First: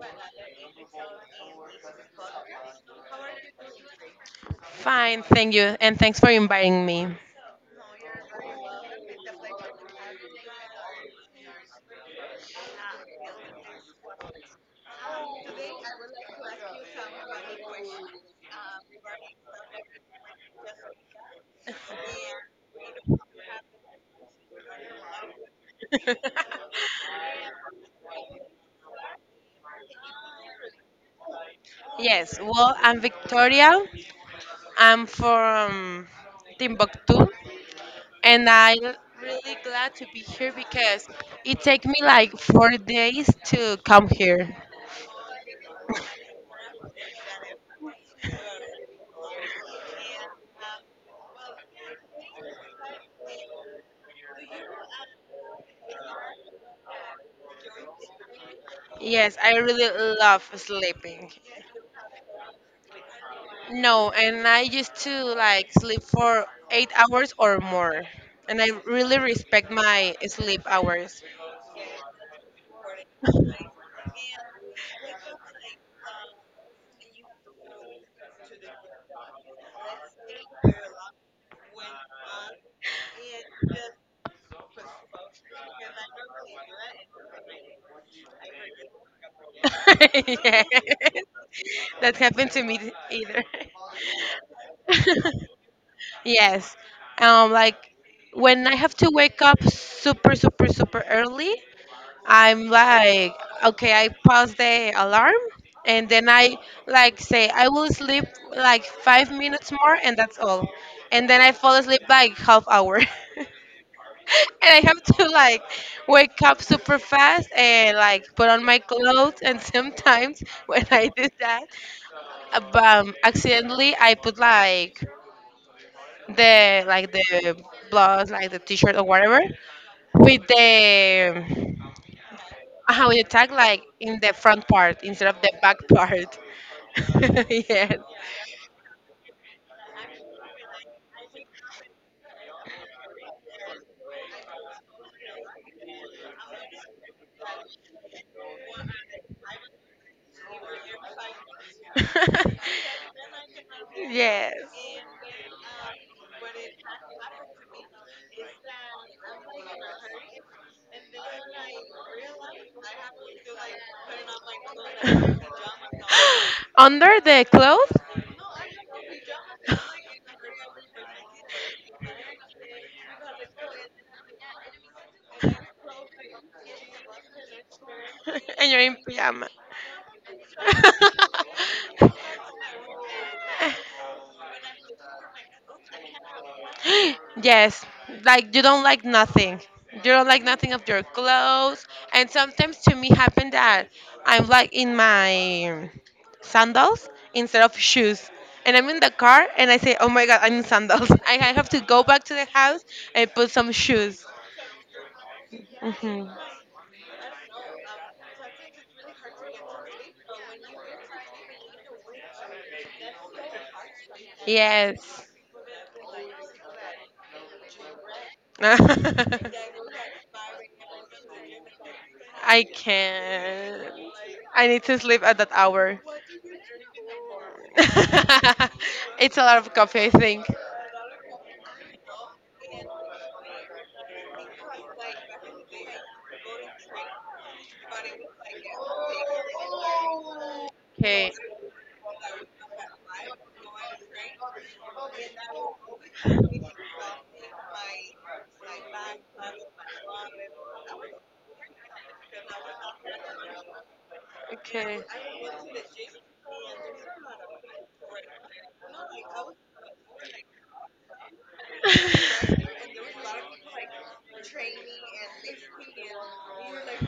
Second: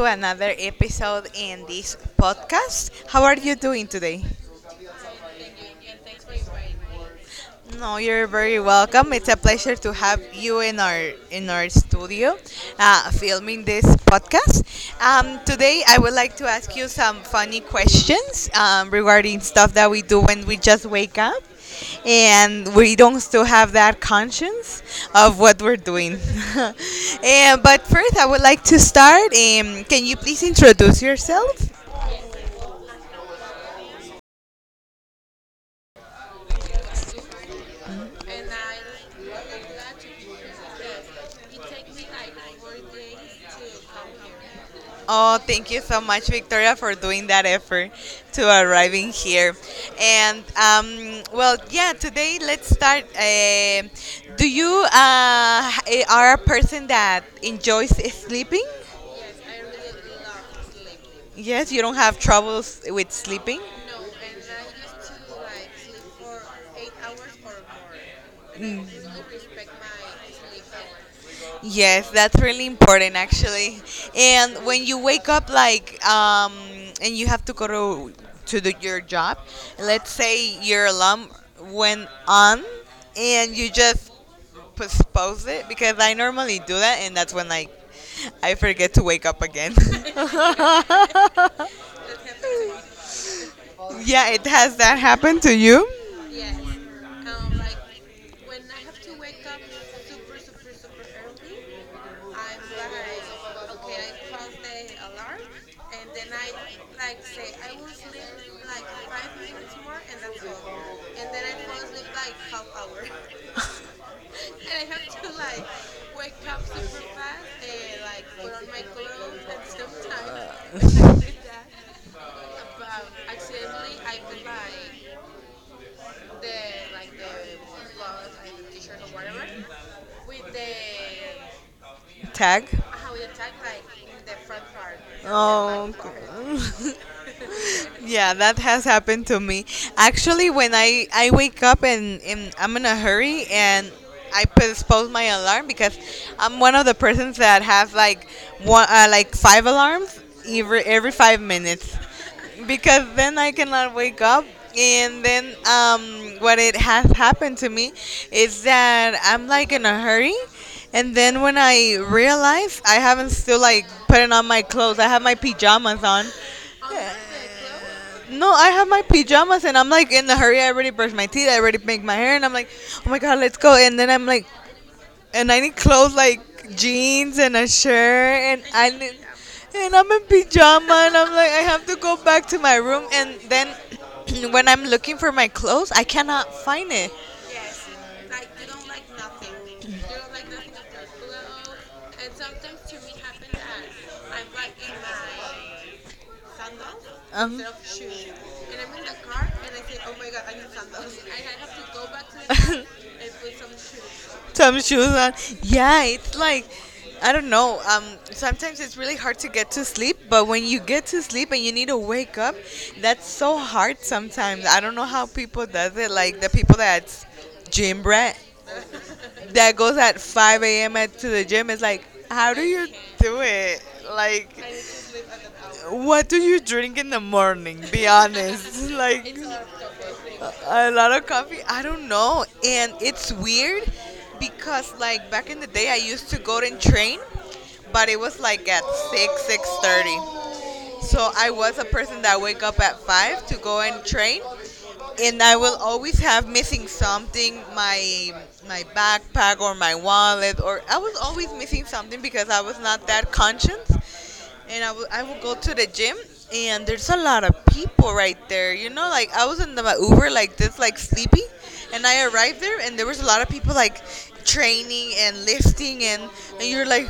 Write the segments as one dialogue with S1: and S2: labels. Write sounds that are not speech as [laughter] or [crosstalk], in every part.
S1: to another episode in this podcast. How are you doing today?
S2: Fine, thank you, and thanks for inviting me.
S1: No, you're very welcome. It's a pleasure to have you in our studio, filming this podcast. Today, I would like to ask you some funny questions regarding stuff that we do when we just wake up, and we don't still have that conscience of what we're doing.
S2: [laughs]
S1: [laughs] But first, I would like to start. Can you please introduce yourself?
S2: Yes, well, I'm Victoria. I'm from Timbuktu, and I'm really glad to be here because it took me like 4 days to come here.
S1: Oh, thank you so much, Victoria, for doing that effort to arriving here. And well, yeah, today let's start. Do you are a person that enjoys sleeping?
S2: Yes, I really love sleeping.
S1: Yes, you don't have troubles with sleeping.
S2: No, and I used to like sleep for 8 hours or more, and I really respect my sleep hours.
S1: Yes, that's really important actually. And when you wake up like and you have to go to do your job, let's say your alarm went on and you just postpone it because I normally do that and that's when like I forget to wake up again. [laughs]
S2: [laughs] Yeah, that happened to me either.
S1: Yeah, it has that happened to
S2: [laughs]
S1: you?
S2: Yes. Like when I have to wake up super, super, super early, I'm like, okay, I pause the alarm and then I like say, I will sleep like 5 minutes more and that's all. And then I fall asleep like half hour. [laughs] [laughs] And I have to like wake up super fast and like put on my clothes. And [laughs] sometimes when I do
S1: [laughs]
S2: that, accidentally I put like the blouse, like the t-shirt or whatever, with the um,
S1: Tag?
S2: how with the tag like in the front part instead of the back
S1: Oh,
S2: part.
S1: okay.
S2: [laughs] Yes.
S1: [laughs] Yeah, that has happened to me. Actually, when I wake up and I'm in a hurry and I postpone my alarm because I'm one of the persons that have like one like five alarms every five minutes because
S2: [laughs]
S1: then I cannot wake up.
S2: Yes.
S1: And then what it has happened to me is that I'm like in a hurry. And then when I realize I haven't still like putting on my clothes, I have my pajamas on.
S2: [laughs] Under the clothes.
S1: No, I have my pajamas and I'm like in a hurry. I already brushed my teeth. I already make my hair and I'm like, oh my God, let's go. And then I'm like, and I need clothes like jeans and a shirt,
S2: [laughs]
S1: and
S2: And you're
S1: I
S2: in
S1: need,
S2: pajama.
S1: and I'm in pajama, and I'm like, I have to go
S2: [laughs]
S1: back to my room, and then [clears throat] when I'm looking for my clothes, I cannot find it.
S2: [gasps] Yes, like you don't like nothing. You don't like nothing of your clothes. And sometimes to me happen that I'm like in my sandals
S1: Um,
S2: instead of shoes. And I'm in the car and I say, oh my God, I'm in sandals. [laughs] I have to go back to the house and put some shoes.
S1: [laughs] some shoes on. Yeah,
S2: hmm
S1: it's like I don't know. Sometimes it's really hard to get to sleep, but when you get to sleep and you need to wake up, that's so hard sometimes. I don't know how
S2: Yes.
S1: people does it. Like the people that's gym rat
S2: [laughs] I
S1: that goes at five a.m. At, to the gym. It's like, how do you do
S2: can.
S1: it? Like,
S2: I need to sleep at that hour.
S1: what do you drink in the
S2: [laughs]
S1: morning? Be honest. [laughs] Like
S2: It's a lot of coffee, I think.
S1: a lot of coffee. I don't know, and it's weird because like back in the day, I used to go and train, but it was like at six thirty. So
S2: Okay.
S1: I was a person that wake up at five to go and train, and I will always have missing something, my backpack or my wallet, or I was always missing something because I was not that conscious. And
S2: Okay.
S1: I would go to the gym, and there's a lot of people right there. You know, like I was in the Uber like this, like sleepy, and I arrived
S2: [laughs]
S1: there, and there was a lot of people like training and lifting, and you're like,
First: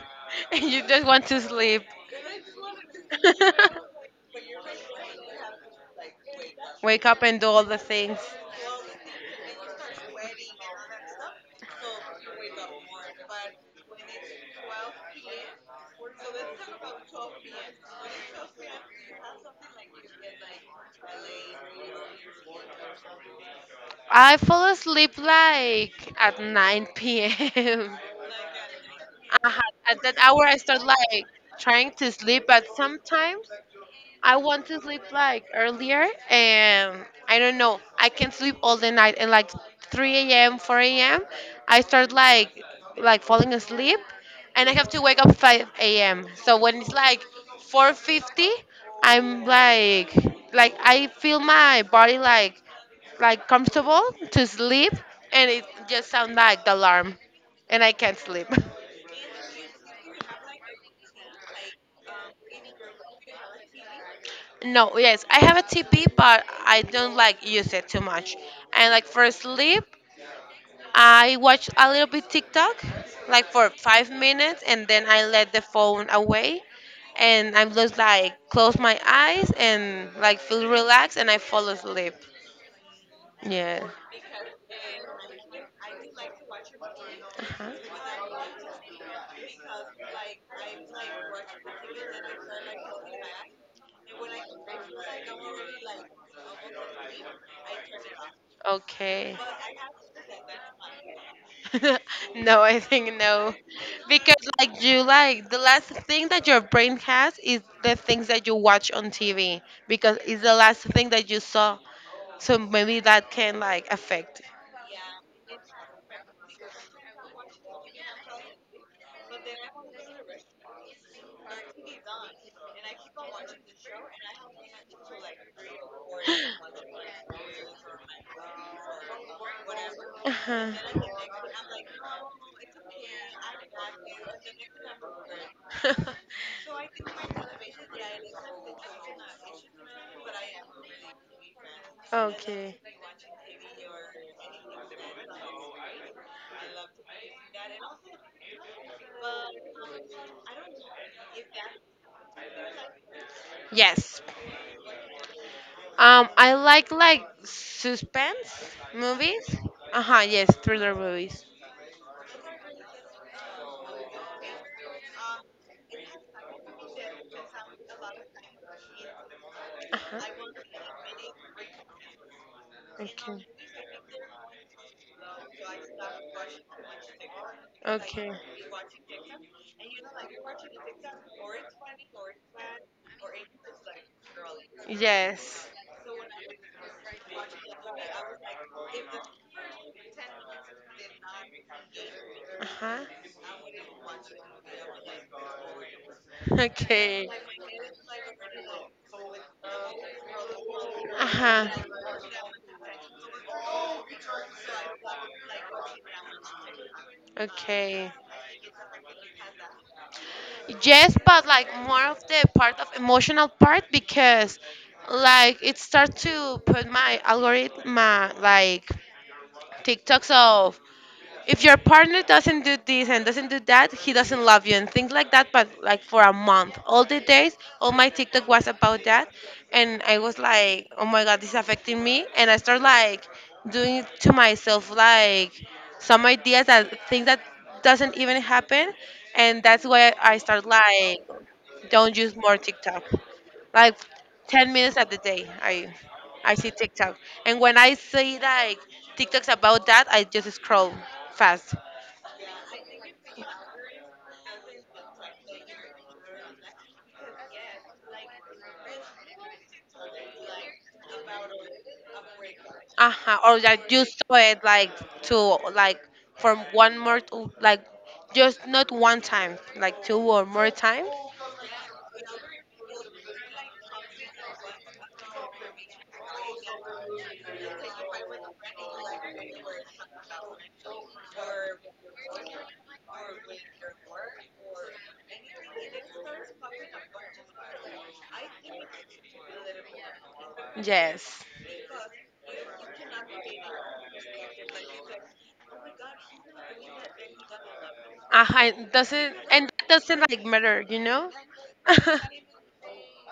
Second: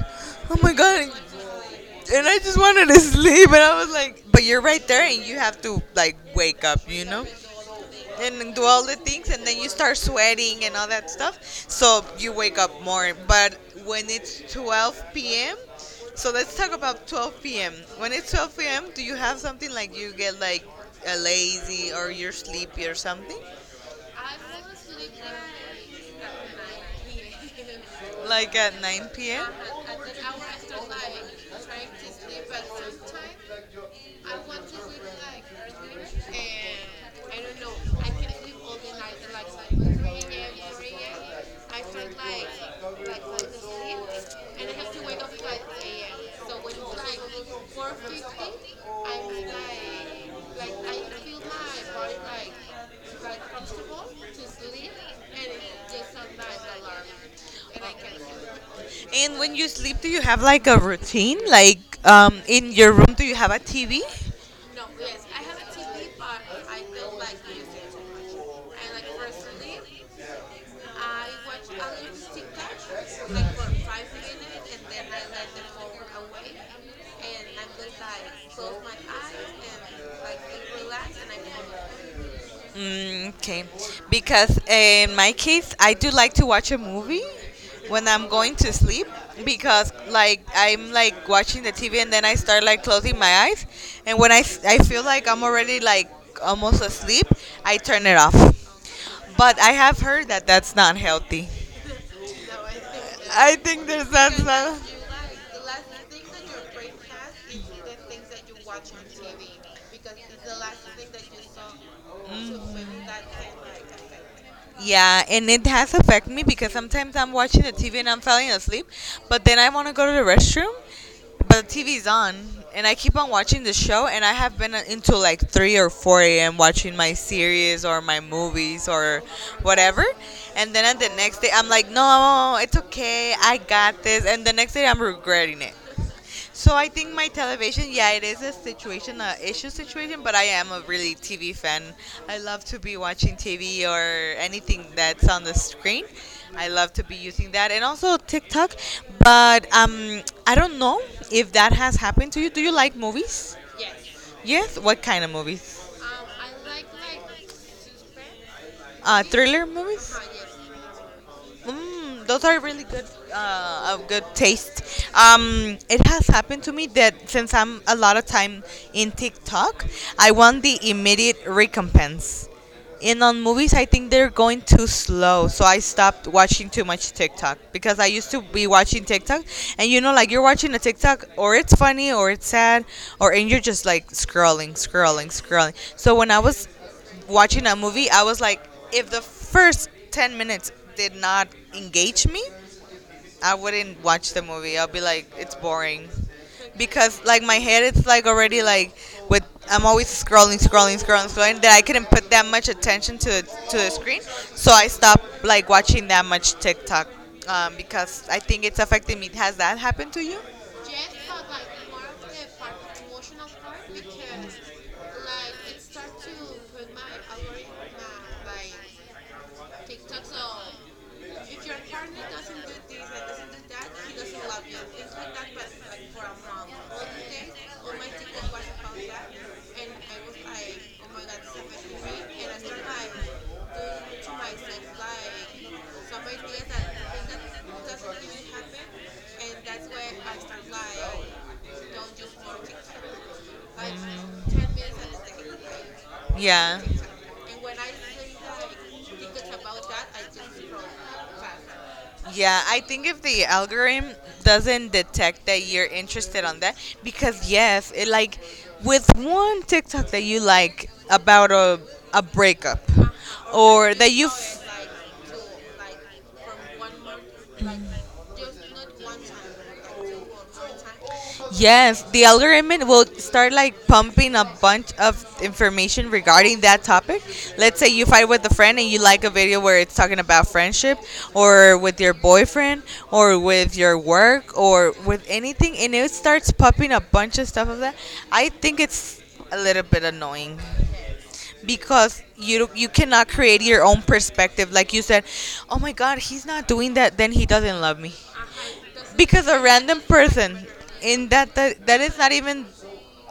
S1: oh
S2: And
S1: my
S2: you just
S1: god,
S2: want to sleep. [laughs]
S1: and I just wanted to sleep. And I was like, but you're right there, and you have to like wake up, you
S2: Wake up
S1: know,
S2: and do all the things.
S1: and do all the things, and then you start sweating and all that stuff. So you wake up more. But when it's 12 p.m., so let's talk about 12 p.m. When it's 12 p.m., do you have something like you get like a lazy or you're sleepy or something?
S2: I fall asleep like at 9 p.m.
S1: Like at 9 p.m.?
S2: uh [laughs] At that hour, I start like trying to sleep, but sometimes I want to sleep like earlier, and I don't know. I can sleep all the night, and like 3 a.m., 4 a.m., I start like falling asleep, and I have to wake up 5 a.m. So when it's like 4:50, I'm like I feel my body like comfortable to sleep, and it just sounds like the alarm, and I can't sleep. [laughs]
S1: And when you sleep, do you have like a routine? Like in your room, do you have a TV?
S2: No, yes, I have a TP, but I don't like use it too much. And like for sleep, I watch a little bit TikTok, like for 5 minutes, and then I let the phone away, and I'm just like close my eyes and like feel relaxed, and I fall asleep.
S1: Mm, okay,
S2: Yeah.
S1: because in my case, I do like to watch a movie
S2: Uh-huh.
S1: when I'm going to sleep because like I'm like watching the TV and then I start like closing my eyes, and when I feel like I'm already like almost asleep, I turn it off.
S2: Okay.
S1: But I have heard that that's not healthy.
S2: [laughs] No, I think no.
S1: I think there's
S2: Because
S1: that's not.
S2: like you like the last thing that your brain has is the things that you watch on TV because it's the last thing that you saw. So maybe that can like affect.
S1: Yeah, and it has affected me because sometimes I'm watching the TV and I'm falling asleep, but then I want to go to the restroom, but the TV's on, and I keep on watching the show, and I have been into like 3 or 4 a.m. watching my series or my movies or whatever, and then at
S2: Uh-huh.
S1: the next day I'm like, no, it's okay, I got this, and the next day I'm regretting it.
S2: [laughs]
S1: So I think my television, yeah, it is a situation, a issue situation, but I am a really TV fan. I love to
S2: Okay.
S1: be watching TV or anything that's on the screen. I love to be using that and also TikTok. But I don't know if that has happened to you. Do you like movies?
S2: Yes.
S1: Yes. What kind of movies?
S2: I like suspense movies.
S1: Thriller
S2: Uh
S1: movies?
S2: huh. Yes, thriller movies.
S1: Mm, those are really good, of good taste. It has happened to me that since I'm a lot of time in TikTok,
S2: Uh huh.
S1: I want the immediate recompense. And on movies, I think they're going too slow. So I stopped watching too much TikTok because I
S2: Okay.
S1: used to be watching TikTok. And you know, like you're watching a TikTok, or it's funny, or it's sad, or and you're just like scrolling, scrolling,
S2: Yes.
S1: scrolling. So when I was watching a movie, I was like, if the first 10 minutes did not engage me,
S2: Uh huh.
S1: I wouldn't watch the movie. I'll be like, it's boring. Because
S2: Okay.
S1: like my head it's like already like with I'm always scrolling, scrolling,
S2: Uh
S1: scrolling, scrolling
S2: huh.
S1: that I couldn't put that much attention to the screen. So I stopped like watching that much TikTok
S2: Okay.
S1: because I think it's affecting me. Has that happened to you?
S2: Yes, but like more of the part of emotional part because like it starts to put my algorithm my, like TikToks of if your partner doesn't do this and doesn't do that, he doesn't love you and things like that. But like for a month, all the days, all my TikTok was about that, and I was like, oh my god, this is affecting me, and I start like doing it to myself, like some ideas that things that doesn't even happen, and that's why I start like don't use more TikTok. Like 10 minutes at the day, I see
S1: Yeah.
S2: TikTok. And when I see like TikToks about that, I just scroll fast.
S1: Yeah, I think if the algorithm doesn't detect that you're interested on that, because yes, it like with one TikTok that you like about a breakup,
S2: Uh-huh. Or that
S1: or
S2: you
S1: that you.
S2: saw it like to like from one more to, like just not one time, like two or more times.
S1: Yes, the algorithm will start like pumping a bunch of information regarding that topic. Let's say you fight with a friend and you like a video where it's talking about friendship or with your boyfriend or with your work or with anything and it starts popping a bunch of stuff of that. I think it's a little bit annoying
S2: Yes.
S1: because you cannot create your own perspective like you said, "Oh my god, he's not doing that, then he doesn't love me."
S2: Uh-huh. It doesn't
S1: Because a
S2: and that
S1: random
S2: doesn't like
S1: person
S2: matter, you
S1: in
S2: know?
S1: that is
S2: [laughs]
S1: not even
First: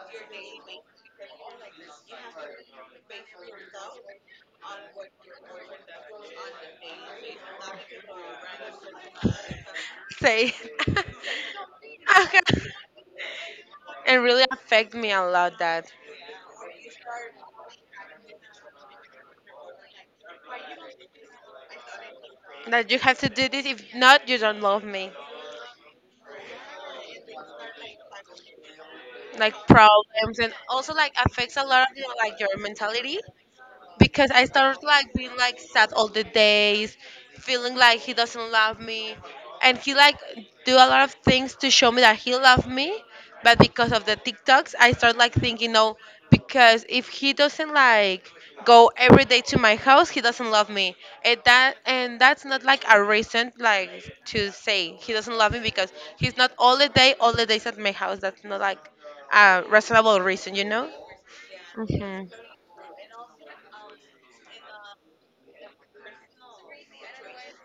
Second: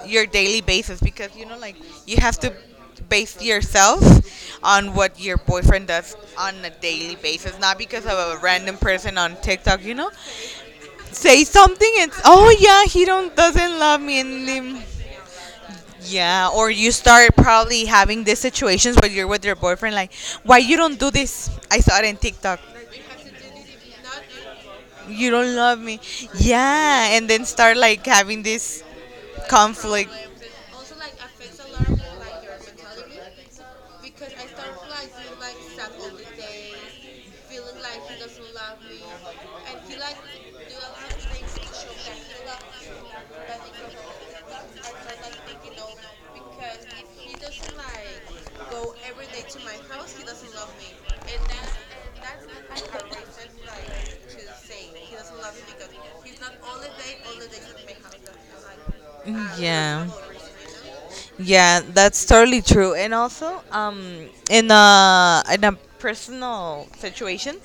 S1: your daily basis because you know like you have to base yourself on what your boyfriend does on a daily basis, not because of a random person on TikTok, you know,
S2: Say.
S1: say
S2: [laughs]
S1: something, and oh
S2: Okay.
S1: yeah, he don't doesn't love
S2: It
S1: me.
S2: really
S1: And um,
S2: affect me a lot that.
S1: yeah, or you start probably having these situations where you're with your boyfriend, like why you don't do this, I saw it in TikTok,
S2: That you have to do this if not you don't love me
S1: you don't love me. Yeah, and then start like having this
S2: like
S1: conflict.
S2: problems and also like affects a lot of you know, like your mentality because I started like being like sad all the days, feeling like he doesn't love me, and he like do a lot of things to show me that he loved me, but because of the TikToks, I start like thinking no, because if he doesn't like go every day to my house, he doesn't love me, and that's not like a reason like to say he doesn't love me because he's not all the days at my house. That's not like a
S1: Yeah.
S2: reasonable reason, you know.
S1: Yeah,
S2: hmm
S1: that's totally true. And also, in a personal situation,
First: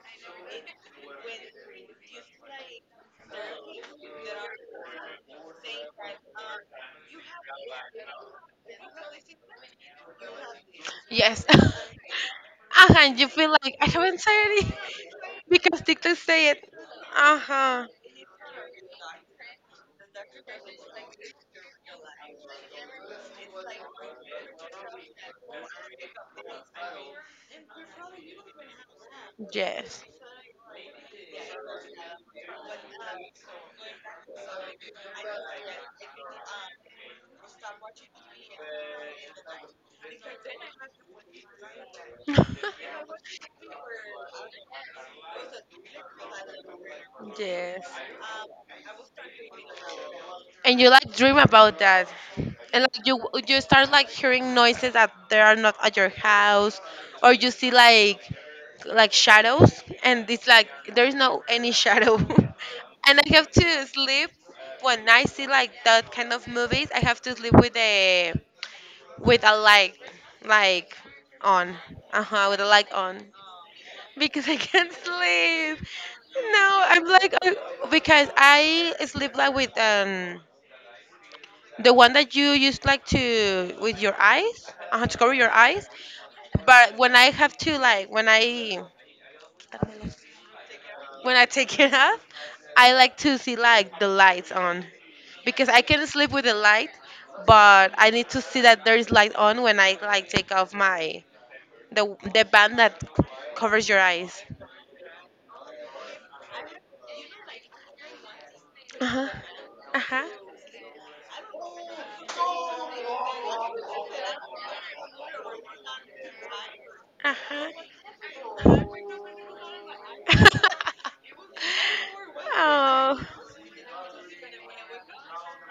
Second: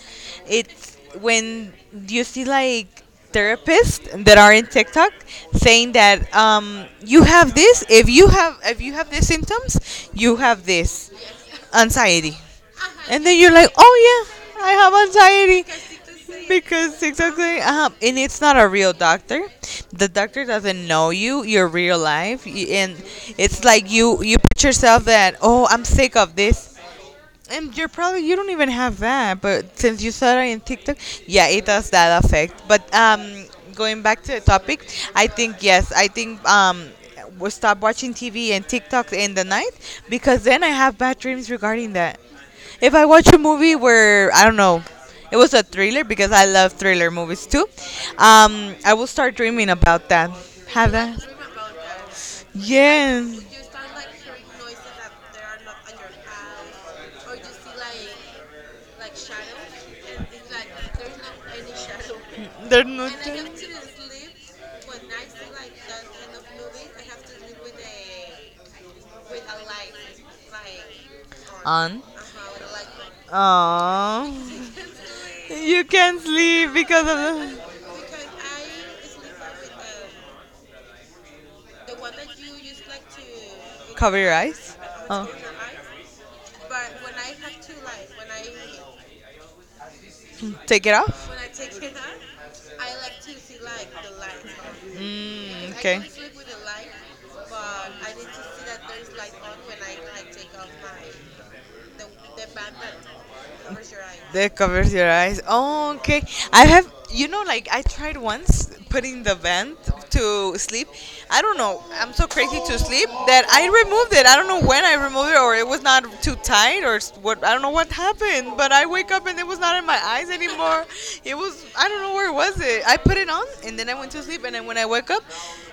S1: it's when you see like therapists that are in TikTok saying that you have this. If you have these symptoms, you have this
S2: Yes. [laughs]
S1: anxiety
S2: Uh-huh. And
S1: and
S2: you
S1: then
S2: feel
S1: you're like,
S2: like I
S1: oh
S2: haven't said
S1: yeah,
S2: it.
S1: I have
S2: [laughs] Because TikTok
S1: anxiety
S2: say it.
S1: because exactly,
S2: Uh-huh.
S1: and it's not a real doctor. The doctor doesn't know you, your real life, and it's like you put yourself that, oh, I'm sick of this, and you're probably, you don't even have that, but since
S2: Yes.
S1: you saw it in TikTok, yeah, it does that affect. But going back to the topic, I think yes, I think we stop watching TV and TikTok in the night because then I have bad dreams regarding that. If I
S2: [laughs]
S1: watch a movie where I don't know, it was a thriller because I love thriller movies too,
S2: Yes.
S1: I will start dreaming about that.
S2: And you
S1: Have
S2: like
S1: that?
S2: dream about that. And like you
S1: Yes,
S2: start like hearing noises that they are not at your house or you see like shadows and it's like there's no any shadow. [laughs]
S1: they're
S2: And I have to sleep when I
S1: not.
S2: see like that kind of movies, I have to sleep with a light like on.
S1: And
S2: Uh-huh, with a light on
S1: um,
S2: because I can't
S1: you
S2: sleep.
S1: can sleep
S2: No, I'm
S1: because
S2: like,
S1: of
S2: because I sleep like with the one that you used like to
S1: the
S2: with your
S1: cover your
S2: eyes,
S1: eyes.
S2: to
S1: Oh,
S2: cover your eyes, but when I have to like when I
S1: take it off.
S2: when I take it [laughs] off, I like to see like the lights on because
S1: Mm,
S2: I
S1: okay.
S2: can sleep with the light, but I need to see that there is light on when I like take off my the band that
S1: That
S2: covers
S1: covers
S2: your eyes.
S1: your eyes. Oh, okay. I have, you know, like I tried once
S2: Uh
S1: putting
S2: huh.
S1: the vent
S2: Uh huh.
S1: to sleep. I don't know. I'm so crazy to sleep that I removed it. I don't know when I removed it, or it was not too tight, or
S2: Uh
S1: what. I don't
S2: huh.
S1: know what happened. But I wake up and it was not in my eyes anymore.
S2: [laughs]
S1: It was. I don't know where was it. I put
S2: Oh,
S1: it on and then I went to sleep. And then when I woke up,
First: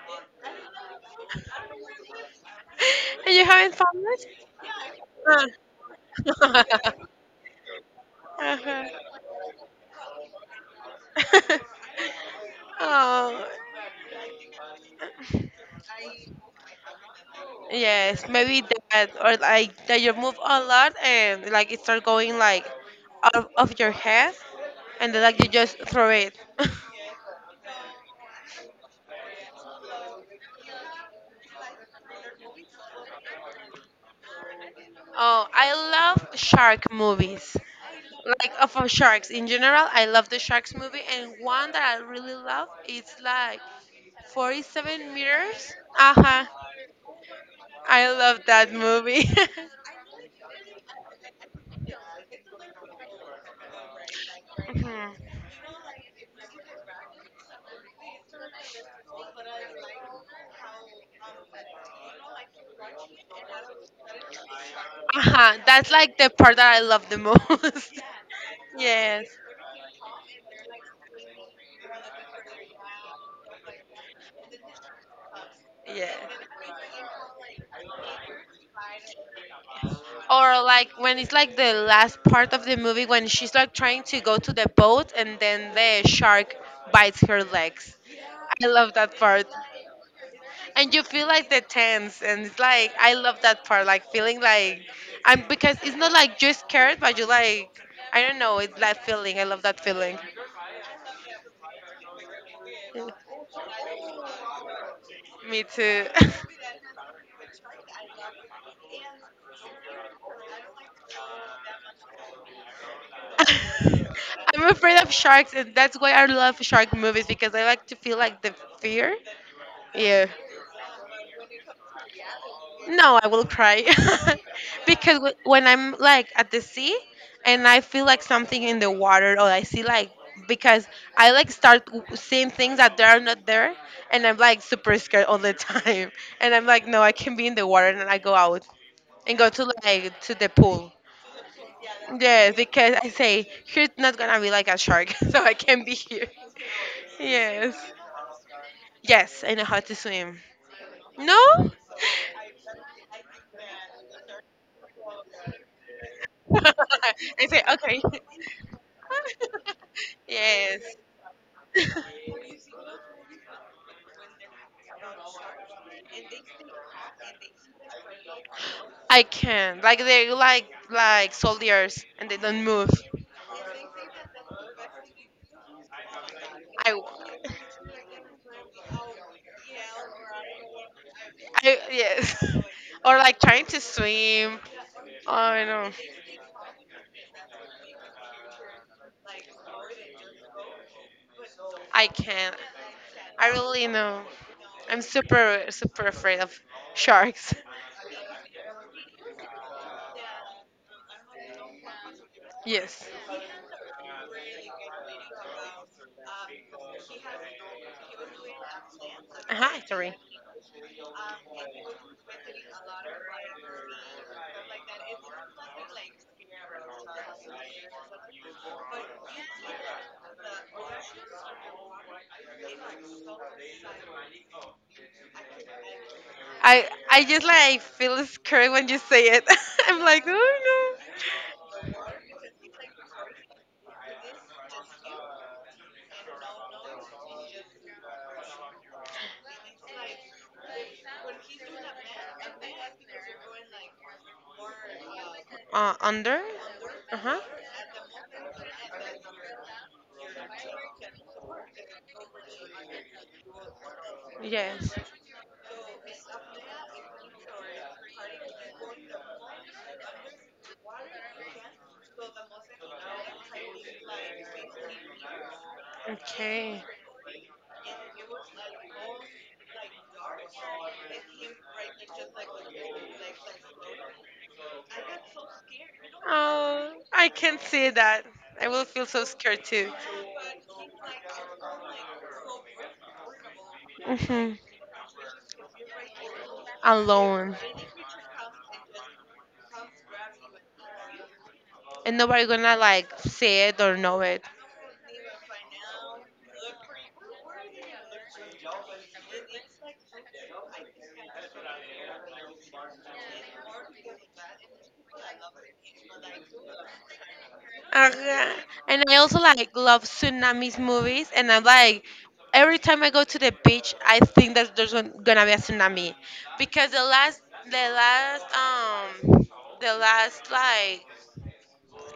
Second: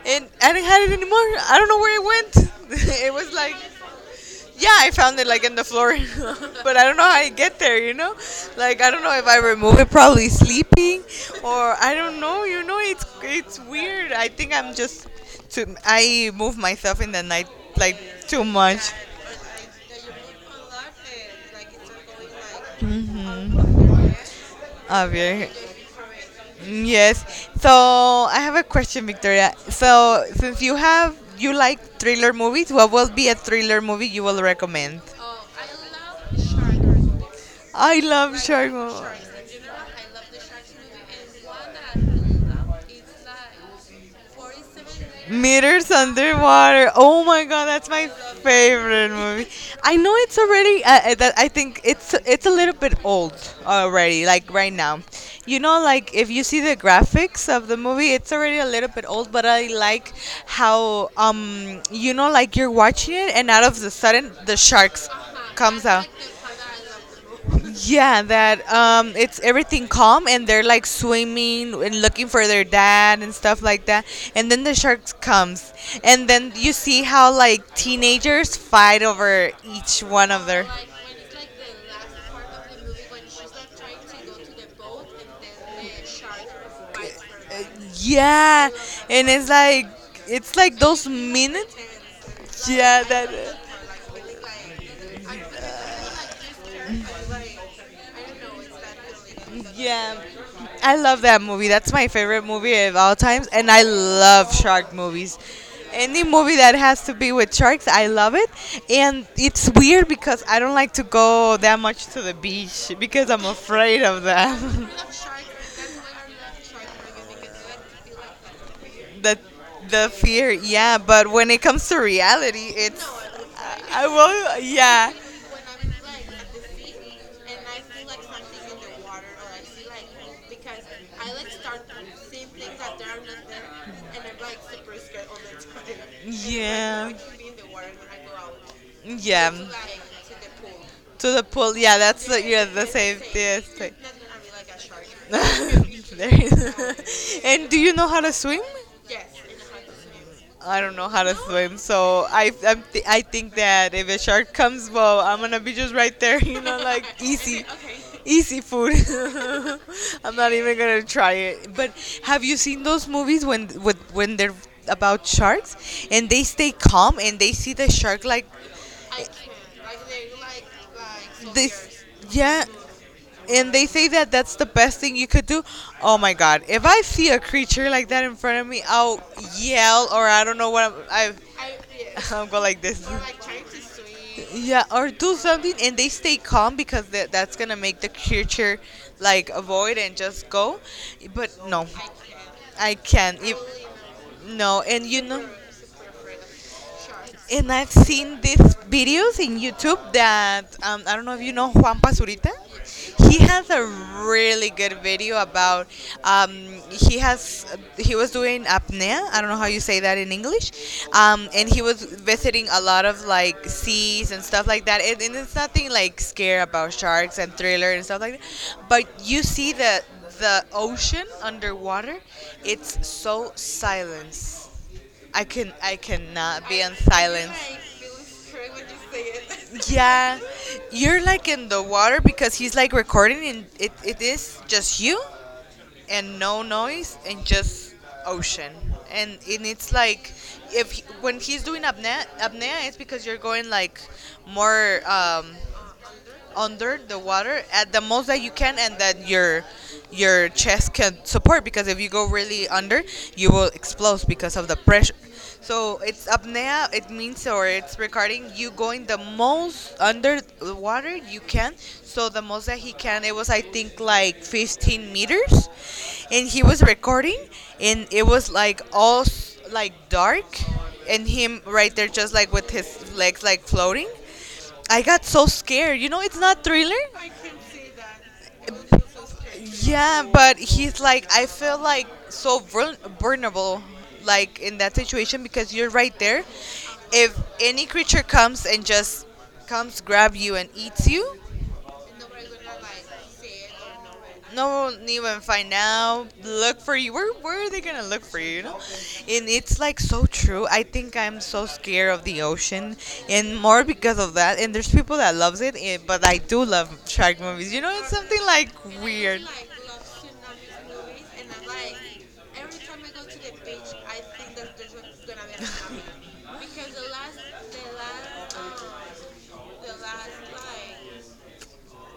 S1: and I didn't have it anymore. I don't know where it went. [laughs] It was
S2: and you
S1: like
S2: haven't found it?
S1: yeah, I found it like
S2: Uh
S1: in the floor, [laughs] but I don't know how I get there.
S2: huh.
S1: I don't know if I remove it, probably sleeping, or I
S2: [laughs]
S1: don't know. You know, it's
S2: Oh,
S1: it's weird. I think I'm just too, I move myself in the night like
S2: yes.
S1: too
S2: Maybe
S1: much.
S2: that, or like that you move a lot and like it start going like out of your
S1: Mm-hmm.
S2: head, and then like you
S1: Javier.
S2: just throw it. [laughs]
S1: Yes. So I have a question, Victoria. So since you have you like thriller movies, what will be a thriller movie you will recommend?
S2: Oh, I love shark movies.
S1: I love
S2: Like
S1: Shark
S2: for
S1: Mama.
S2: sharks in general, I love the sharks movie, and one that I really love is like 47 meters.
S1: Meters
S2: Uh huh.
S1: underwater. Oh my god, that's my
S2: I love that
S1: favorite
S2: movie.
S1: movie. I
S2: [laughs]
S1: know it's already. That I think it's a little bit old already. Like right now,
S2: Mhm.
S1: you know, like if you see the graphics of the movie, it's already a little bit old. But I like how you know, like you're watching it, and out of the sudden the sharks
S2: Uh-huh.
S1: comes
S2: That's
S1: out.
S2: like the part that I love the most.
S1: Yeah, that
S2: [laughs] Yes.
S1: it's everything calm, and they're like swimming and looking for their dad and stuff like that. And then the shark comes,
S2: Yeah.
S1: and then you see how like teenagers fight over each one of
S2: Or
S1: their.
S2: like when it's like the last part of the movie when she's like trying to go to the boat and then the shark bites her legs. I
S1: Yeah,
S2: love that
S1: and
S2: part.
S1: it's like
S2: And you
S1: those
S2: feel like the
S1: minutes.
S2: tense and it's like
S1: Yeah,
S2: I love
S1: that.
S2: that part like feeling like I'm because it's not like you're scared but you like I don't know it's that feeling I love that
S1: Yeah,
S2: feeling.
S1: I love that movie. That's my favorite movie of all times, and I love shark movies.
S2: Me too.
S1: Any
S2: [laughs]
S1: movie that has to be with sharks, I love it. And it's weird because I don't like to go that much to the beach because I'm afraid of
S2: I'm
S1: them. [laughs]
S2: afraid of sharks and that's why I love shark movies because I like to feel like the fear.
S1: the the
S2: Yeah.
S1: fear, yeah. But when it comes to reality, it's
S2: No, I will cry.
S1: I will.
S2: [laughs]
S1: Yeah.
S2: Because when I'm like at the sea and I feel like something in the water or I see like because I like start seeing things that they are not there and I'm like super scared all the time [laughs] and I'm like no I
S1: Yeah.
S2: can be in the water and I go out and go
S1: Yeah.
S2: to like to the pool.
S1: To the pool. Yeah, that's the,
S2: Yes,
S1: yeah, the
S2: because I
S1: same.
S2: say
S1: Yes.
S2: here's not gonna be like a shark. [laughs]
S1: [laughs]
S2: So I can be here.
S1: There- is- [laughs] and
S2: Yes.
S1: do you know how to swim?
S2: Yes, I know how to swim.
S1: I don't know how to
S2: No?
S1: swim, so
S2: [laughs]
S1: I I think that if a shark comes, well, I'm gonna be just right there, [laughs] like [laughs]
S2: I say
S1: easy,
S2: okay.
S1: easy food. [laughs]
S2: [laughs]
S1: I'm not even
S2: Yes.
S1: gonna try it. But have you seen those movies when with when they're about sharks and they stay calm and they see the shark like
S2: I can. Like they like
S1: this?
S2: soldiers and they
S1: Yeah,
S2: don't move.
S1: and they say that that's the best thing you could do. Oh my God! If I
S2: I,
S1: see a creature like that in front of me, I'll yell or I don't know what I'm. I,
S2: I
S1: [laughs]
S2: yes.
S1: I'll go like
S2: [laughs]
S1: this.
S2: Or like trying to swim.
S1: Yeah, or do
S2: Oh
S1: something,
S2: no.
S1: and they stay calm because that's gonna make the creature like avoid and just go. But no,
S2: I can. Not
S1: I can't.
S2: I
S1: If,
S2: really know.
S1: no,
S2: I'm
S1: and you know,
S2: super super afraid of sharks. [laughs]
S1: and I've seen these videos in YouTube that I don't know if you know Juan Pazurita.
S2: Yes.
S1: He has a really good video about um, he has he was doing apnea. I don't know how you
S2: Uh-huh,
S1: say
S2: sorry.
S1: that in English, and he was visiting a lot of like seas and stuff like that. And it's nothing like scare about sharks and thriller and stuff like that, but you see the ocean underwater. It's so silence I cannot be
S2: I
S1: in
S2: I just
S1: silence.
S2: like feel scared when you say it. [laughs] I'm like,
S1: Yeah,
S2: oh
S1: you're like in the
S2: no.
S1: water because he's like recording and it is just you and no noise and just ocean. And it's like if when he's doing apnea, apnea it's because you're going like more
S2: Under?
S1: under the
S2: Uh-huh.
S1: water at the most that you can and that your chest can support because if you go really under you will explode because of the
S2: Yes.
S1: pressure. So it's apnea. It means or it's regarding you going the most under the water you can. So the most that he can, it was I think like 15 meters, and he was
S2: Okay.
S1: recording, and it was like all like dark and him right there just like with his legs like floating. I got so scared. You know, it's not
S2: Oh,
S1: thriller.
S2: I can see that. I will feel so scared too.
S1: Yeah, but he's like, I feel like so vulnerable,
S2: hmm
S1: like in that situation because you're right there. If
S2: Alone.
S1: any creature comes and just comes grab you and eats you,
S2: And nobody gonna like see it or know it.
S1: no one even find out. Look for you. Where are they gonna look for you? You know, and it's like so true. I think I'm so scared of the ocean, and more because of that. And there's people that loves it, eh, but I do love shark movies. You know, it's something
S2: Uh,
S1: like
S2: and I
S1: weird.
S2: also like love tsunamis movies and I'm like every time I go to the beach I think that there's gonna be a tsunami. Because the last like
S1: [laughs]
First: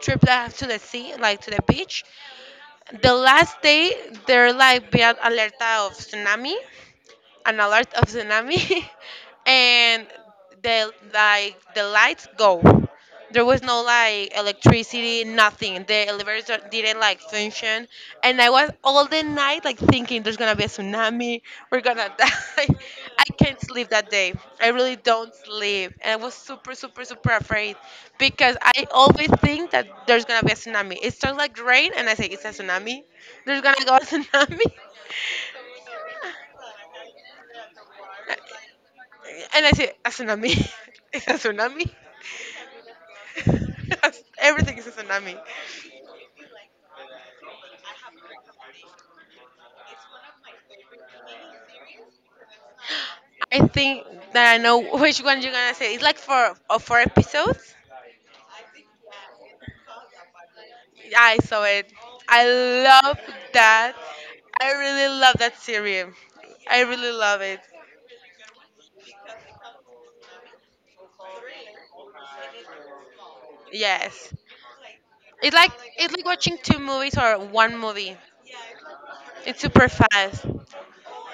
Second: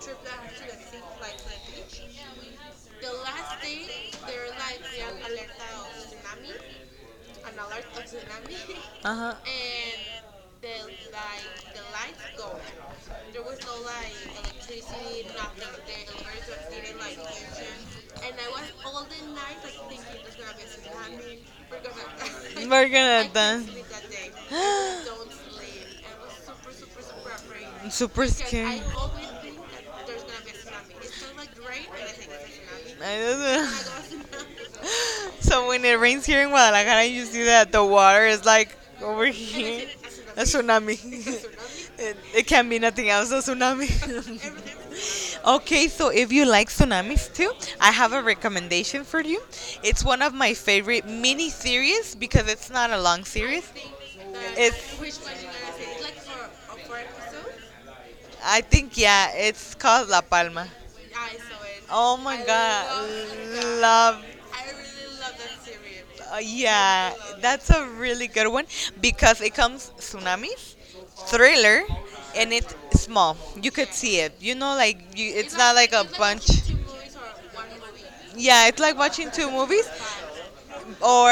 S2: trip that I have to the sea, like to the beach, the last day they're like be an alerta of tsunami, an alert of tsunami.
S1: Uh huh.
S2: [laughs] And the like the lights go, there was no like electricity, nothing, the elevators do didn't like function, and I was all the night like thinking there's gonna be a tsunami, we're gonna [laughs] die.
S1: [laughs]
S2: I can't
S1: not
S2: sleep that day. I really don't
S1: [gasps]
S2: sleep and I was super super super afraid
S1: Super
S2: because
S1: because
S2: I always think that there's gonna be a tsunami, it starts like rain and I say it's a tsunami,
S1: I
S2: there's gonna go a
S1: oh
S2: tsunami.
S1: my [laughs] [laughs] so when it rains here in Guadalajara, you see that
S2: [laughs]
S1: the water is like over
S2: And I
S1: here.
S2: say, a
S1: A
S2: tsunami. [laughs]
S1: tsunami.
S2: It's a tsunami.
S1: [laughs] It can be nothing else, a tsunami.
S2: [laughs] Everything is a tsunami.
S1: [laughs] okay, so if you like tsunamis too, I have a recommendation for you. It's one of my favorite mini series because it's not a long
S2: I
S1: series.
S2: think that I know
S1: It's
S2: which one you're gonna say. It's like for four episodes.
S1: I think yeah, it's called La Palma.
S2: Yeah, I saw it.
S1: Oh my
S2: I love
S1: god,
S2: that.
S1: love.
S2: I really love that series. I really
S1: Yeah,
S2: love it.
S1: that's a really good one because it comes tsunamis, thriller, and it's small. You could see
S2: Yes.
S1: it. You know, like you,
S2: It's
S1: it's
S2: like
S1: not like a
S2: it's like
S1: bunch.
S2: watching two movies or one movie.
S1: Yeah, it's like watching two
S2: It's super
S1: movies,
S2: fast.
S1: or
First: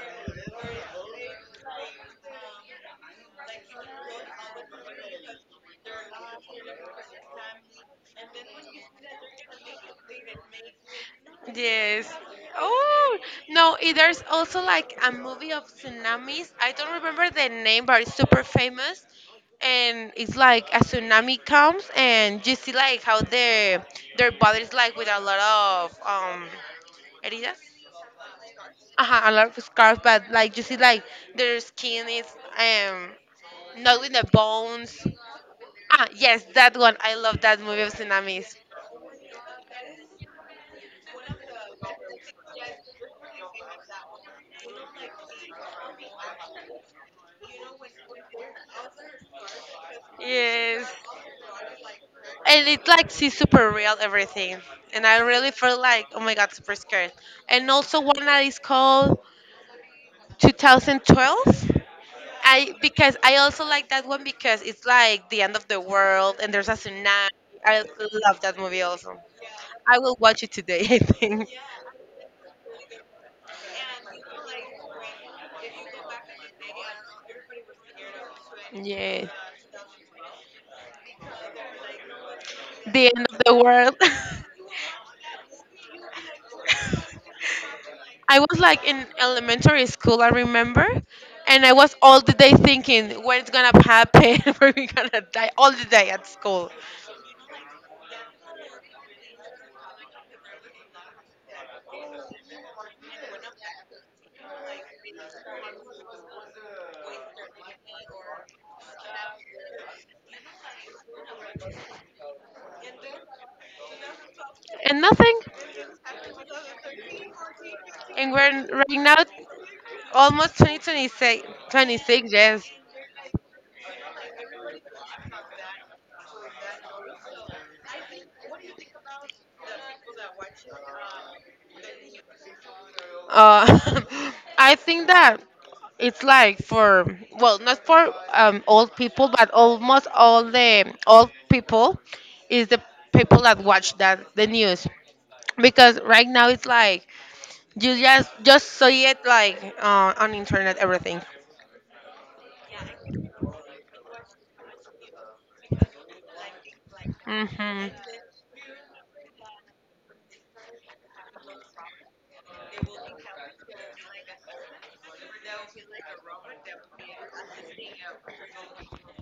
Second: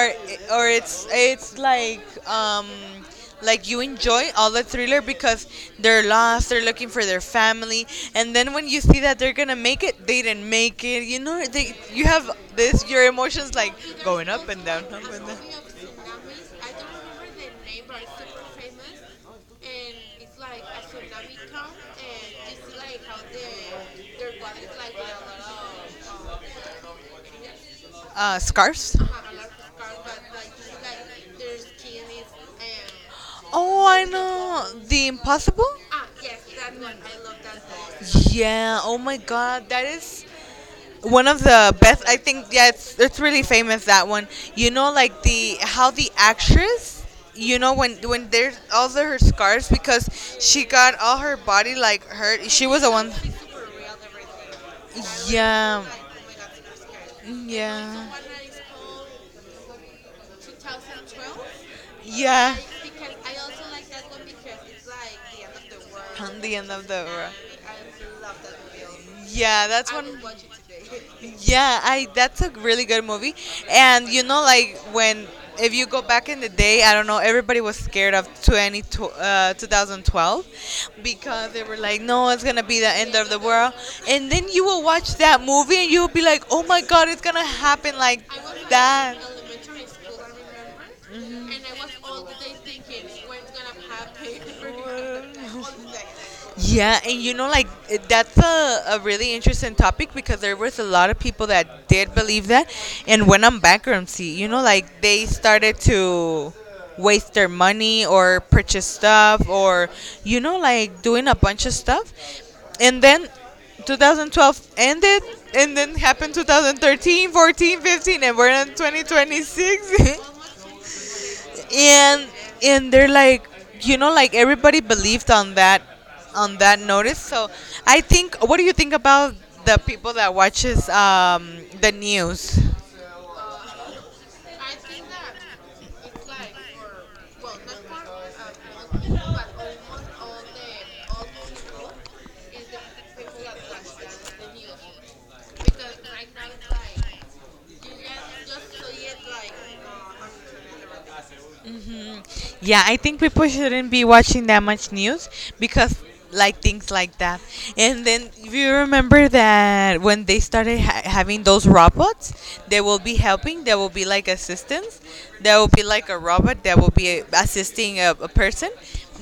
S1: or it's um like you enjoy all the thriller because they're lost, they're looking for their family, and then when you see that they're gonna make it, they didn't make it, you know, they you
S2: Yes.
S1: have this your
S2: Oh,
S1: emotions like
S2: no, eh, there's
S1: going up
S2: also
S1: and down,
S2: like
S1: up
S2: a
S1: and down.
S2: movie of tsunamis. I don't remember the name, but it's super famous. And it's like a tsunami comes, and you see like how their bodies like with a lot of heridas.
S1: Uh, scarves.
S2: Uh huh, a lot of scars, but like you see like their skin is um
S1: Oh,
S2: not
S1: I
S2: with the
S1: know.
S2: bones.
S1: The Impossible?
S2: Ah, yes, that one. I love that movie of tsunamis.
S1: Yeah. Oh my god, that is one of the best. I think yeah, it's really famous that one. You know like the how the actress, you know when there's all the, her scars because she
S2: Yes.
S1: got all her body like hurt.
S2: And
S1: She was
S2: it
S1: the
S2: like
S1: one.
S2: she's super real everything, and I really feel
S1: Yeah.
S2: like, oh my god, super scared. And also one that is called 2012.
S1: Yeah. Yeah.
S2: I, because I also like that one because it's like the end of the world
S1: On
S2: and
S1: the
S2: there's
S1: end
S2: a
S1: of the
S2: tsunami.
S1: world.
S2: I love that movie also.
S1: Yeah, that's
S2: I
S1: one.
S2: will watch it today, [laughs] I think.
S1: Yeah, I that's a really good movie. And you know, like when if you go back in the day, I don't know, everybody was scared of 20,
S2: Yeah,
S1: 2012 because they were like, no, it's gonna be the
S2: the
S1: end
S2: end
S1: of the
S2: of the
S1: world.
S2: world.
S1: And then you
S2: [laughs]
S1: will watch that movie and you'll be like, oh my god, it's gonna happen like
S2: I was like in
S1: that.
S2: elementary school, I remember, and I was all the day thinking, when it's gonna happen, [laughs] when we gonna die, all the day at school.
S1: Yeah, and you know, like that's a really interesting topic because there was a lot of people that did believe that and went on bankruptcy. You know, like they started to waste their money or purchase stuff or, you know, like doing a bunch of stuff. And then 2012
S2: And
S1: ended
S2: nothing.
S1: and then happened 2013, 14, 15,
S2: And
S1: and we're
S2: we're
S1: in
S2: right now
S1: 2026. [laughs]
S2: almost 2026, 26,
S1: and
S2: twenty-six, yes.
S1: and they're like, you know, like everybody believed on that, on that notice. So I think, what do you think about the people that watches the news?
S2: Uh, [laughs] I think that it's like for, well, not for old people, but almost all the old people is the people that watch that the news, because right now it's like you just see it like on internet, everything.
S1: Mm, yeah, I think people shouldn't be watching that much news because like things like that.
S2: Hmm.
S1: And then if you remember that when they started having those robots, they will be helping. There will be like assistants. There will be like a robot that will be assisting a person.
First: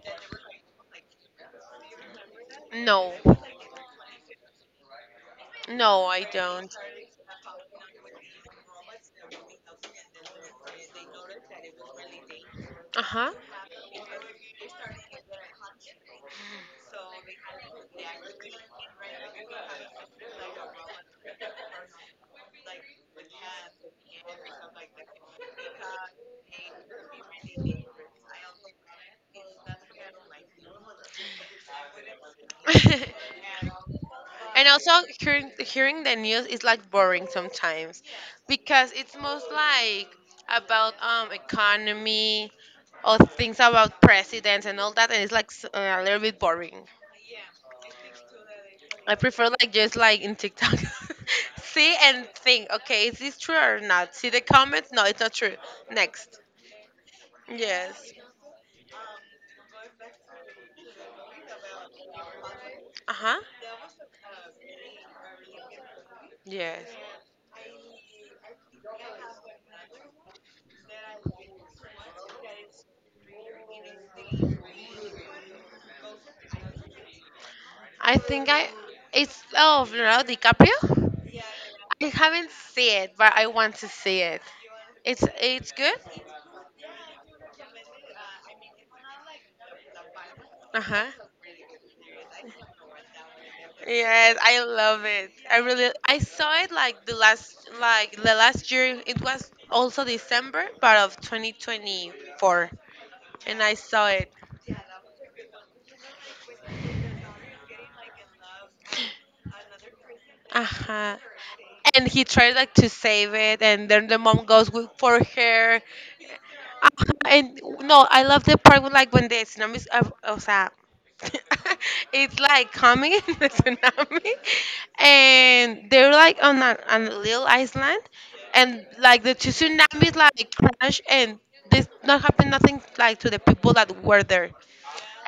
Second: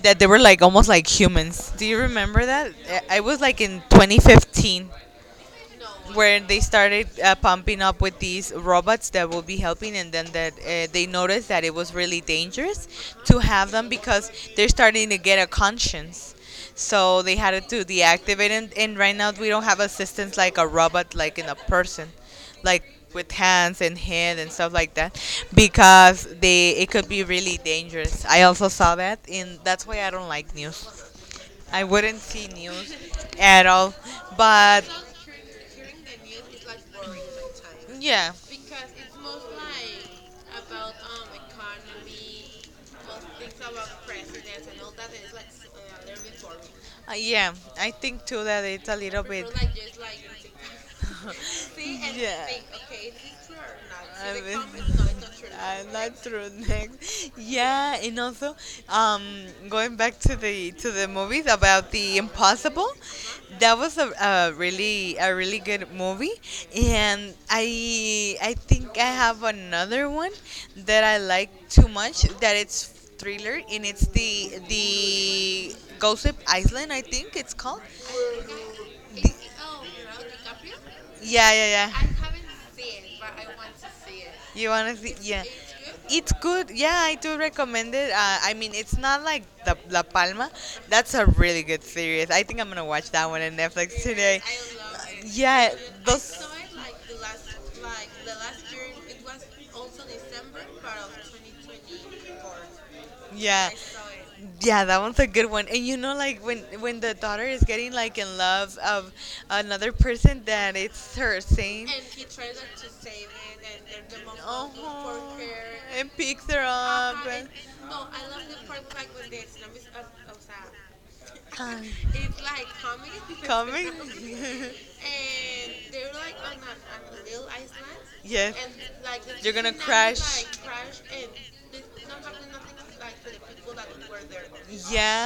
S1: That they were like almost like humans. Do you remember that?
S2: No,
S1: I was like in 2015
S2: no, I
S1: where they
S2: don't.
S1: started pumping up with these robots that will be helping and then that they noticed that it was really dangerous
S2: Uh
S1: to have them because they're starting to get a conscience, so they had to deactivate. And right now we don't have assistants like a robot like in a person, like with hands and head and stuff like that, because they it could be really dangerous. I also saw that, and that's why I don't like news. I wouldn't see news
S2: huh. [laughs]
S1: at all.
S2: And
S1: But
S2: also, hearing the news is like boring sometimes,
S1: yeah,
S2: because it's most like about economy or things about presidents and all that, and it's like a little bit boring.
S1: yeah. I think too that it's a
S2: I
S1: little bit.
S2: prefer like just like in TikTok, [laughs] see and
S1: Yeah.
S2: think. Okay, is this true or not? See
S1: I
S2: the
S1: mean,
S2: comments. No, it's not true.
S1: not
S2: Next.
S1: true, next. Yeah,
S2: Yes.
S1: and also, um, going back to the movies about the Impossible,
S2: Uh huh.
S1: that was a really good movie,
S2: Yes.
S1: and I think I have another one that I like too much, that it's thriller, and it's the Gossip Island I think it's called.
S2: I think I. It's, oh, Leonardo DiCaprio.
S1: Yeah, yeah, yeah.
S2: I haven't seen it, but I want to see it.
S1: You wanna see? Yeah.
S2: It's good.
S1: It's good. Yeah, I do recommend it. I mean, it's not like the La Palma.
S2: Uh huh.
S1: That's a really good series. I think I'm gonna watch that one on Netflix
S2: Yes,
S1: today.
S2: I love it. I
S1: Yeah,
S2: really I
S1: those.
S2: saw it like the last, like the last year. It was also December, but of 2024, and
S1: Yeah.
S2: I saw it.
S1: Yeah, that one's a good one. And you know, like when the daughter is getting like in love of another person,
S2: Uh
S1: that it's
S2: huh.
S1: her saying,
S2: And he tried like to save it, and then the mom goes with, for
S1: "Oh,"
S2: her.
S1: and picks her up. And-
S2: And no, I love the part with like when the tsunamis, o sea, [laughs]
S1: Ah,
S2: it's like coming [laughs] in the
S1: coming.
S2: tsunami, and they're like on
S1: [laughs]
S2: a little island,
S1: yes,
S2: and like the two
S1: you're gonna
S2: tsunamis
S1: crash.
S2: like crash, and this not happened nothing like to the people that were there.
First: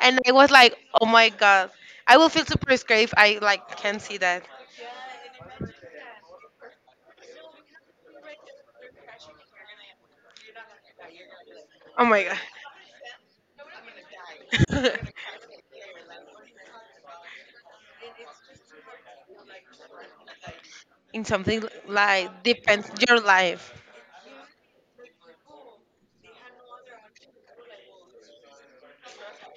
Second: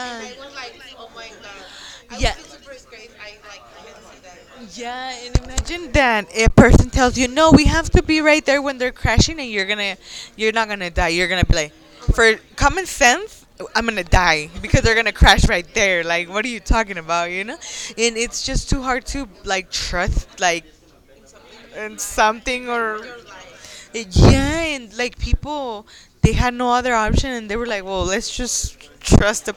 S2: And I was like, oh my god, I will
S1: Yeah.
S2: feel super scared if I like can see that.
S1: Yeah, and imagine that a person tells you, "No, we have to be right there when they're crashing, and you're gonna, you're not gonna die. You're gonna be like,
S2: Oh my
S1: for common sense, I'm gonna die because they're
S2: god.
S1: gonna
S2: [laughs]
S1: crash right there. Like, what are you talking about? You know? And it's just too hard to like trust like
S2: In something
S1: and
S2: like
S1: something
S2: depends
S1: or
S2: your life.
S1: Yeah and like people, they had no other option and they were like, well, let's just trust the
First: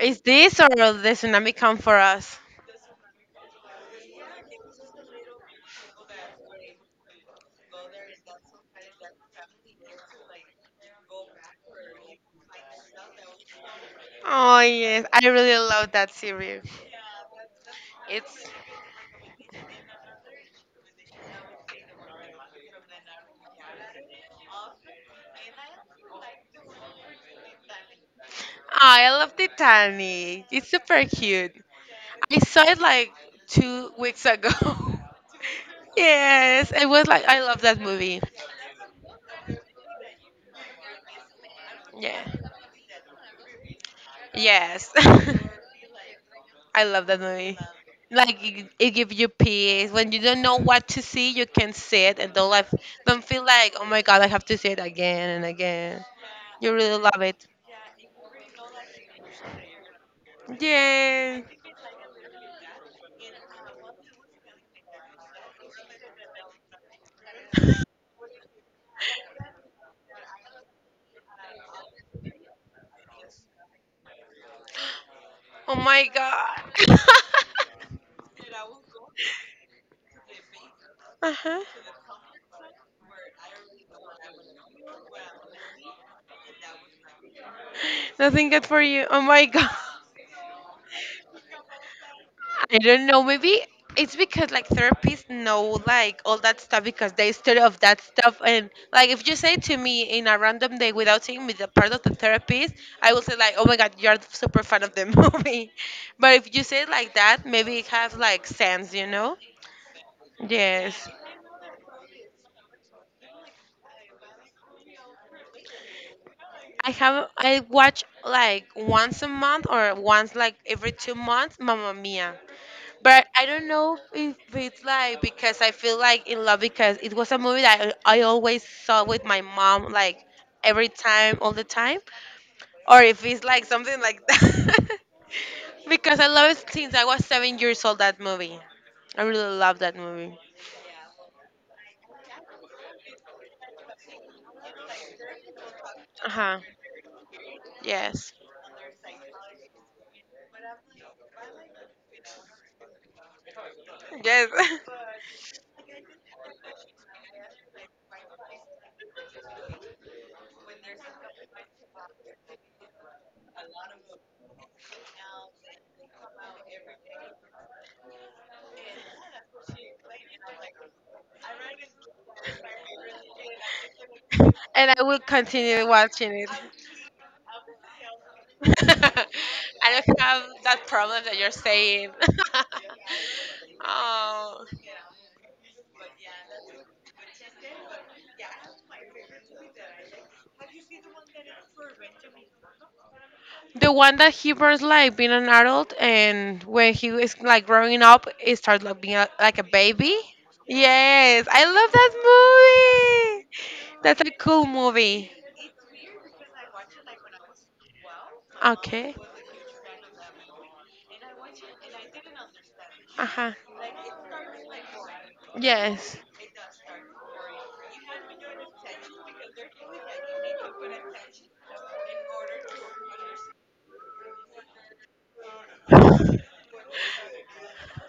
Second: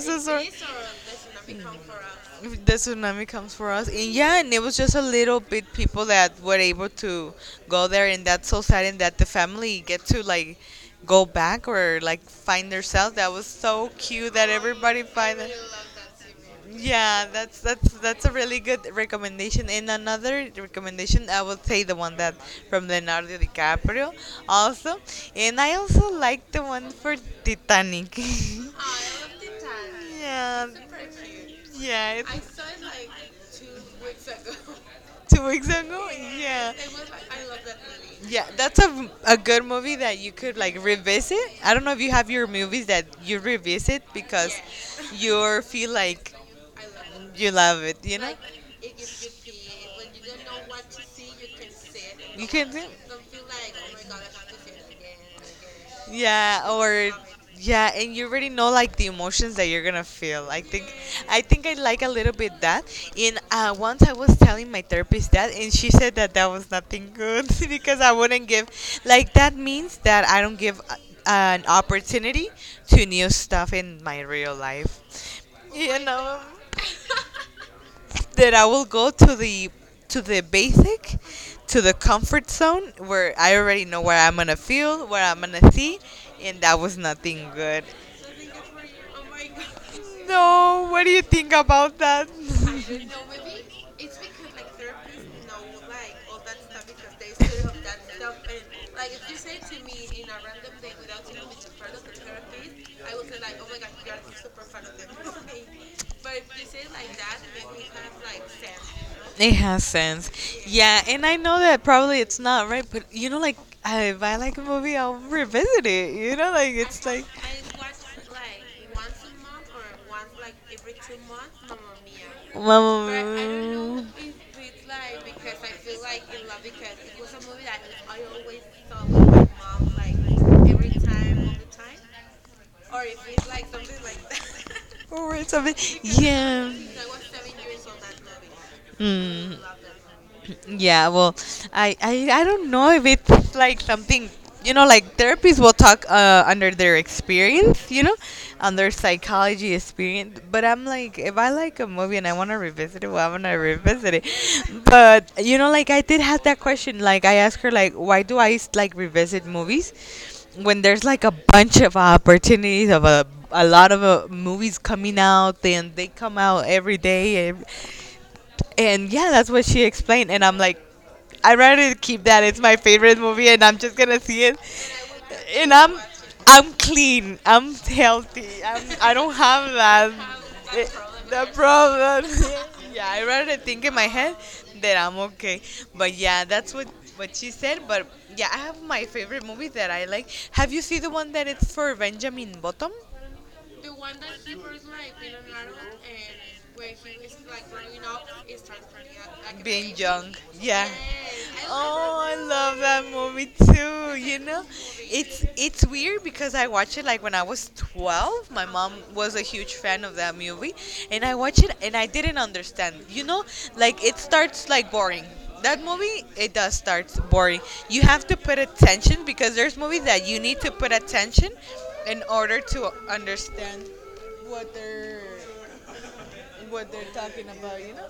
S2: Is
S1: or if
S2: this or will the
S1: the
S2: tsunami come for us?
S1: tsunami comes for us. And yeah, and it was just a little bit people that were able to go there, and that's so sad. And that the family get to like go back or like find themselves, that was so cute that
S2: Oh
S1: everybody
S2: yes, I
S1: find it.
S2: really love that series.
S1: Yeah, that's a
S2: It's
S1: really good recommendation. And another recommendation, I would say the one that from Leonardo DiCaprio, also. And I also like the one for Titanic. [laughs]
S2: I love Titanic.
S1: Yeah,
S2: It's super cute.
S1: yeah.
S2: I
S1: It's
S2: saw it like 2 weeks ago.
S1: 2 weeks
S2: [laughs]
S1: ago. Yeah.
S2: Yes, it was like I love that movie.
S1: Yeah, that's a good movie that you could like revisit. I don't know if you have your
S2: Yeah.
S1: movies that you revisit because
S2: Yes. [laughs]
S1: you feel like
S2: I love that
S1: you
S2: movie.
S1: love it.
S2: Like it gives you peace. When you don't know what to see, you can see it and
S1: You
S2: don't like
S1: can do,
S2: don't feel like, oh my god, I have to see it again and again.
S1: yeah,
S2: You really
S1: or
S2: love it.
S1: yeah. And you already know like the emotions that you're gonna feel. i think i
S2: Yay!
S1: think I like a little bit that. And once I was telling my therapist that, and she said that that was nothing good [laughs] because I wouldn't give, like, that means that I don't give an opportunity to new stuff in my real life,
S2: Oh
S1: you
S2: my
S1: know,
S2: god! [laughs]
S1: that I will go to the basic,
S2: Uh-huh.
S1: to the comfort zone where I already know what I'm gonna feel, what I'm gonna see, and that was nothing good.
S2: Nothing good for you. Oh my god.
S1: No, what do you think about that?
S2: [laughs] I don't know. Maybe it's because like therapists know like all that stuff because they study of that stuff, and like if you say to me in a random day without saying me the part of the therapist, I will say like, oh my god, you're super fan of the [laughs] movie. But
S1: [laughs]
S2: if you say it like that, maybe it has like sense, you know?
S1: It has sense. Yeah,
S2: Yes.
S1: and I know that probably it's not right, but you know, like, if I like a movie, I'll revisit it. You know, like,
S2: I
S1: it's like.
S2: have I watch like once a month or once like every 2 months Mamma Mia. But I don't
S1: Mamma.
S2: know if it's like because I feel like in love, because it was a movie that I always saw with my mom like every time all the time, or if it's like something like that.
S1: Or it's something,
S2: [laughs]
S1: because
S2: Because I love it
S1: yeah,
S2: since I
S1: she.
S2: was 7 years old, that movie. I
S1: Mm.
S2: really love that movie.
S1: Yeah, well, I don't know if it's like something, you know, like therapists will talk
S2: Uh-huh.
S1: under their experience, you know,
S2: Yes.
S1: on their psychology experience. But I'm like, if I like a movie and I want to revisit it, well, I'm going to revisit
S2: Yes.
S1: it.
S2: [laughs]
S1: But, you know, like I did have that question. Like I asked her, like, why do I like revisit movies when there's like a bunch of opportunities of a lot of movies coming out, and they come out every day. And yeah, that's what she explained. And I'm like, I'd rather keep that. It's my favorite movie, and I'm just gonna see it.
S2: And I will
S1: And
S2: continue watching it.
S1: I'm clean. I'm healthy.
S2: [laughs]
S1: I'm. I don't have
S2: I
S1: that.
S2: don't have that
S1: eh,
S2: problem that
S1: The
S2: you're saying.
S1: problem. [laughs] Yeah,
S2: [laughs]
S1: I rather think in my head
S2: Oh.
S1: that I'm okay. But yeah, that's what she said. But yeah, I have my favorite movie that I like. Have you seen the one that it's for Benjamin Bottom?
S2: The one that he burns like being an adult, and when he is like growing up, it starts like being a, like a
S1: Being
S2: baby.
S1: young. Yeah.
S2: Yes, I love that
S1: Oh, I love that movie
S2: movie.
S1: too.
S2: That's a
S1: You know,
S2: cool movie.
S1: it's weird because I watched it like when I was 12. My mom
S2: Okay.
S1: was a huge fan of that movie, and I watched it and I didn't understand. You
S2: Uh
S1: know,
S2: huh.
S1: like it starts like boring. That
S2: Yes.
S1: movie, it does start boring. You have to put attention because there's movies that you need to put attention in order to understand what they're what they're talking about, you know?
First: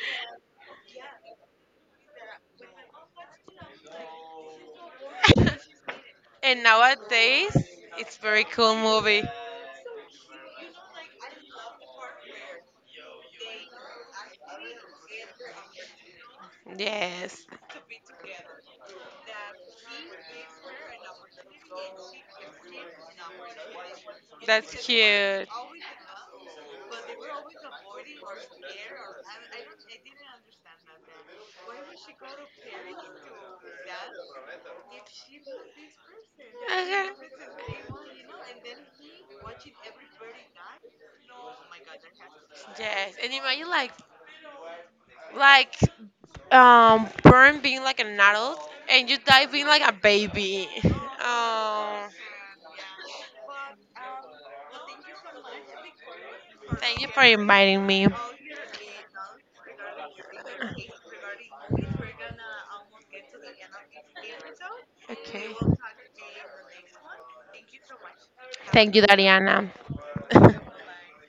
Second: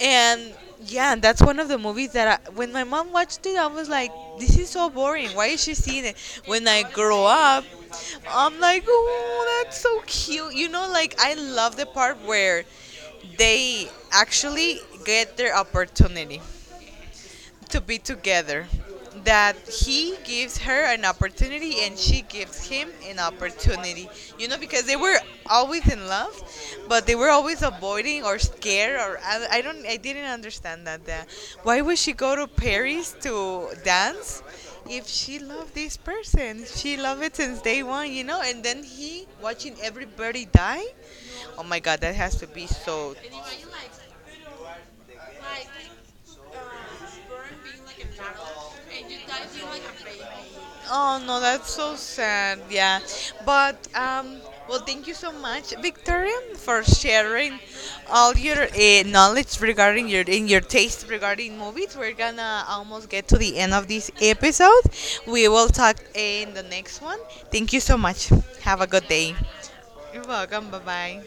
S1: And yeah, and that's one of the movies that when my mom watched it, I was like, this is so boring. Why is she seeing it?
S2: [laughs] And
S1: When I grow
S2: nowadays,
S1: up,
S2: it's very
S1: I'm
S2: cool
S1: like,
S2: movie.
S1: oh, that's so cute. You know, like I love the part where they actually get their opportunity
S2: Yes.
S1: to be together. That he gives her an opportunity and she gives him an opportunity. You know,
S2: That's
S1: because they
S2: cute.
S1: were
S2: Uh-huh.
S1: always in love, but they were always avoiding or scared, or I don't I didn't understand that, why would she go to Paris to dance if she loved this person? She loved it since day one, you know. And then he watching everybody die. Oh my God, that has to be so.
S2: Yes, and imagine like born being like an adult, and you die being like a baby.
S1: Oh no, that's so sad. Yeah, but well, thank you so much, Victoria, for
S2: Thank you for
S1: sharing
S2: inviting me.
S1: all your knowledge regarding your in your taste regarding movies. We're gonna almost get to the end of this episode. We
S2: Okay.
S1: will talk in the next one. Thank you so much. Have a
S2: Thank you,
S1: good day.
S2: Dariana.
S1: You're welcome. Bye
S2: [laughs]
S1: bye.